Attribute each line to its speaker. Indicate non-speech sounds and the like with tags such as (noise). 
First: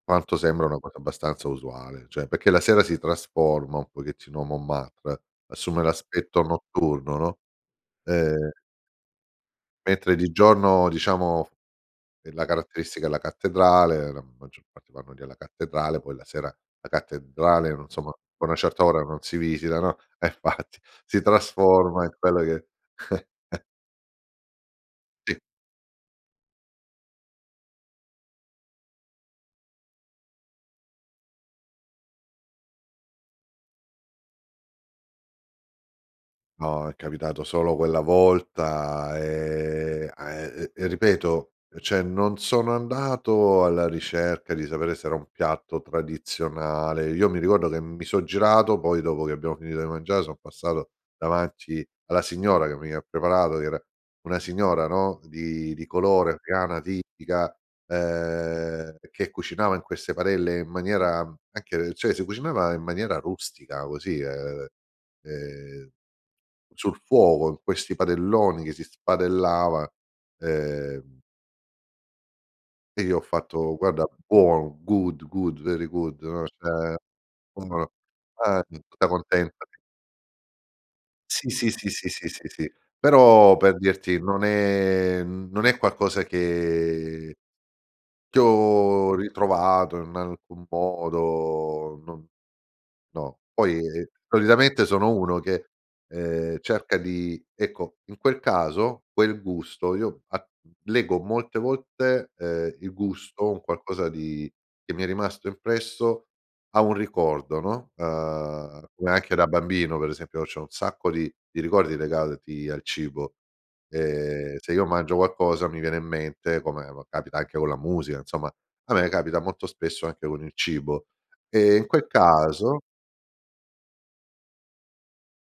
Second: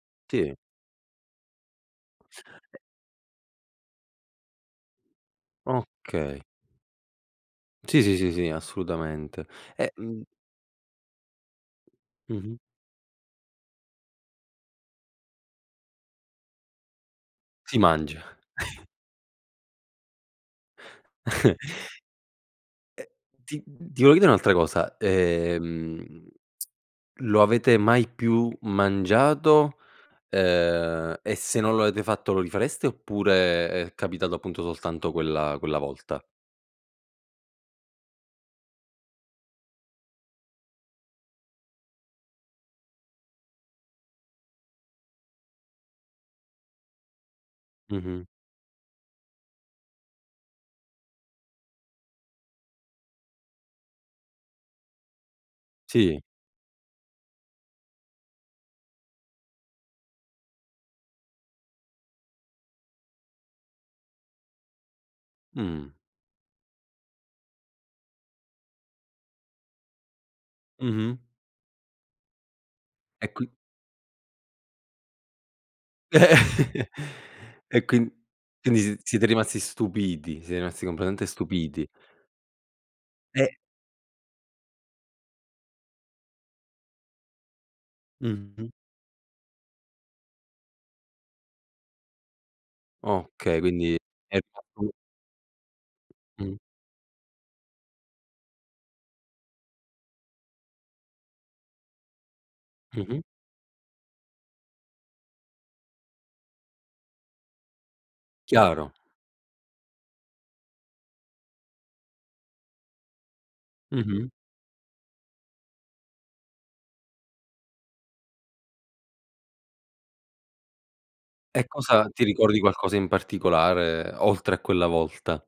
Speaker 1: Manto
Speaker 2: Sì.
Speaker 1: sembra una cosa abbastanza usuale, cioè perché la
Speaker 2: E
Speaker 1: sera si trasforma un pochettino Montmartre, assume
Speaker 2: Okay.
Speaker 1: l'aspetto notturno, no.
Speaker 2: Sì, sì, sì,
Speaker 1: E
Speaker 2: sì, assolutamente. E
Speaker 1: mentre
Speaker 2: mhmm
Speaker 1: di giorno diciamo e la
Speaker 2: Mh-mh.
Speaker 1: caratteristica è la cattedrale, la maggior parte vanno lì alla cattedrale, poi la sera la cattedrale
Speaker 2: Si
Speaker 1: non so, ma
Speaker 2: mangia.
Speaker 1: a una certa
Speaker 2: (chuckles)
Speaker 1: ora non si visita, no. Eh infatti si
Speaker 2: (chuckles)
Speaker 1: trasforma in quella che
Speaker 2: E
Speaker 1: (chuckles)
Speaker 2: ti mh mhmm, ti (unintelligible) un'altra cosa,
Speaker 1: Sì.
Speaker 2: ehm, (smacks lips) lo avete mai più mangiato, ehm, e se non lo avete fatto lo rifareste oppure è capitato appunto soltanto quella quella volta?
Speaker 1: No, è capitato solo quella volta, ehm, a e ehm, e ripeto e cioè non sono andato alla ricerca di sapere se era un piatto tradizionale. Io mi ricordo che mi so'
Speaker 2: Mh-mh.
Speaker 1: girato, poi dopo che abbiamo finito di mangiare so' passato davanti alla signora, che mi ha preparato, che era una signora no di di
Speaker 2: Sì.
Speaker 1: colore, afgana, tipica, ehm, che cucinava in queste barelle in maniera anche cioè si cucinava in maniera rustica così, ehm, ehm,
Speaker 2: Mh.
Speaker 1: sul fuoco in questi padelloni che si spadellava. Ehm
Speaker 2: Mh-mh.
Speaker 1: e io ho
Speaker 2: E qui
Speaker 1: fatto: "Guarda, buono, good, good, very good", no,
Speaker 2: (chuckles)
Speaker 1: cioè
Speaker 2: E
Speaker 1: (unintelligible)
Speaker 2: quin quindi sie
Speaker 1: tutta
Speaker 2: siete rimasti
Speaker 1: contenta (unintelligible)
Speaker 2: stupiti, siete rimasti completamente
Speaker 1: Sì, sì,
Speaker 2: stupiti.
Speaker 1: sì, sì, sì, sì, sì.
Speaker 2: Eh
Speaker 1: Però per dirti non è mhmm, non è qualcosa che che
Speaker 2: Mh-mh.
Speaker 1: ho ritrovato in alcun modo non no,
Speaker 2: Okay,
Speaker 1: poi,
Speaker 2: quindi
Speaker 1: ehm,
Speaker 2: è
Speaker 1: solitamente
Speaker 2: (unintelligible)
Speaker 1: sono uno che,
Speaker 2: Mh.
Speaker 1: ehm, cerca di ecco, in quel caso quel gusto io a lego molte volte, ehm, il
Speaker 2: Mh-mh.
Speaker 1: gusto, un qualcosa di che mi è rimasto impresso a un ricordo, no. Ehm,
Speaker 2: Chiaro.
Speaker 1: come anche da bambino, per esempio, c'ho un sacco di di ricordi legati al cibo.
Speaker 2: Mh-mh.
Speaker 1: Ehm, se io mangio qualcosa mi viene in mente, come va capita anche con la musica, insomma, a me capita molto spesso anche con il cibo;
Speaker 2: E
Speaker 1: e in quel
Speaker 2: cosa ti ricordi
Speaker 1: caso
Speaker 2: qualcosa in particolare oltre a quella volta?